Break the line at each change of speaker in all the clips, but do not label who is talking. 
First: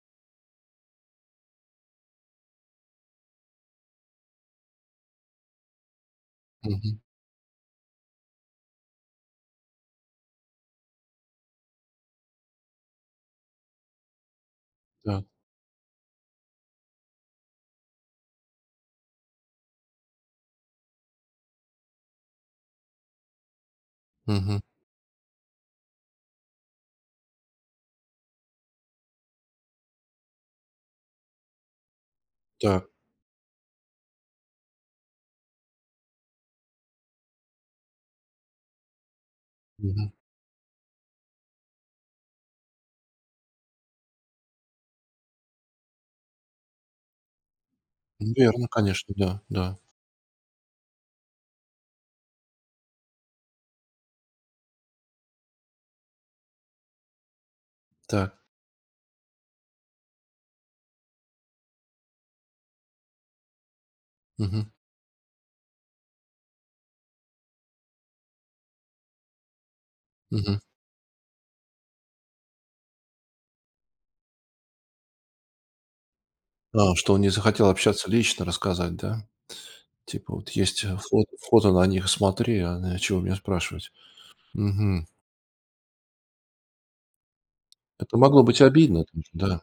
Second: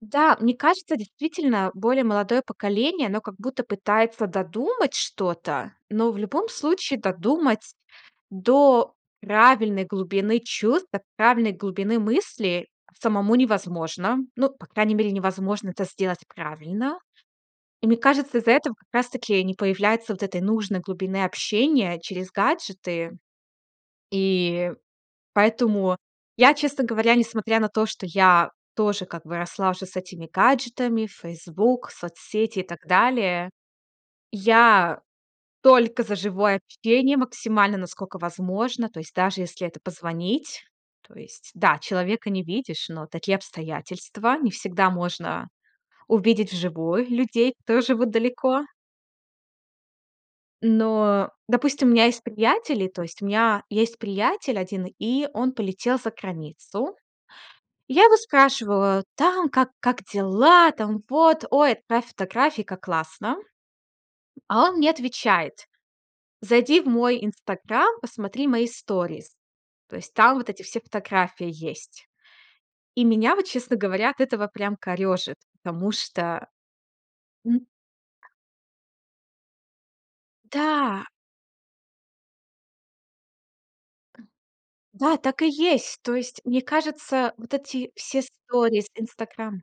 Да, мне кажется, действительно более молодое поколение, оно как будто пытается додумать что-то. Но в любом
Мгм.
случае додумать до правильной глубины чувств, до правильной глубины мысли самому невозможно. Ну, по крайней мере,
Да.
невозможно это сделать правильно. И мне кажется, из-за этого как раз таки не появляется вот этой нужной глубины общения через гаджеты.
Мгм.
И поэтому я, честно говоря, несмотря на то, что я тоже как бы росла уже с этими гаджетами в "Фейсбук", соцсети и так
Так.
далее, я только за живое общение максимально, насколько возможно. То есть, даже если это
Мгм.
позвонить. То есть, да, человека не видишь, но такие обстоятельства не всегда можно увидеть вживую людей тоже, вот далеко.
Верно, конечно, да, да.
Но, допустим, у меня есть приятели, то есть, у меня есть приятель один, и он полетел за границу. Я его
Так.
спрашивала, там, как как дела, там, вот: ой, отправь фотографии, как классно. А
Мгм.
он мне отвечает: "Зайди в мой Инстаграм, посмотри мои сторис". То есть там вот
Мгм.
эти все фотографии есть. И меня, вот честно говоря, от этого прям корёжит, потому что,
А что он не
м
захотел общаться, лично рассказать, да? Типа, вот есть, а,
Да.
фото фото на них смотри, а, да чего меня спрашивать? Мгм.
Да, так и есть. То есть, мне кажется, вот эти
Это
все
могло быть
сторис
обидно на этом же да.
"Инстаграм"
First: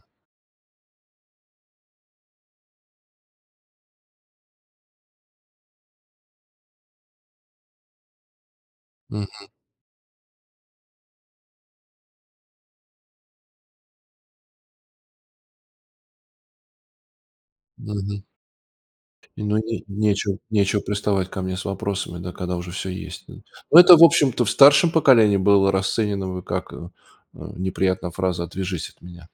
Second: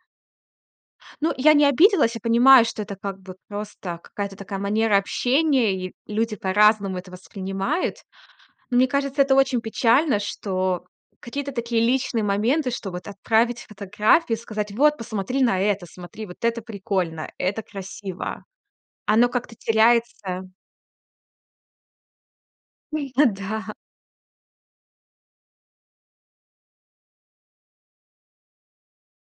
Ну, я не обиделась. Я понимаю, что это как бы просто какая-то такая манера общения, и люди по-разному это воспринимают. Мне кажется, это
Мгм.
очень печально, что какие-то такие личные моменты, что вот отправить фотографию, сказать: вот посмотри на это, смотри, вот это прикольно, это
Мгм.
красиво. Оно
И
как-то
ну и не нечего
теряется.
нечего приставать ко мне с вопросами, да когда уже всё
М, ну
есть, да.
да.
Ну это, в общем-то, в старшем поколении было расценено бы как, эм, неприятная фраза- отвяжись от меня.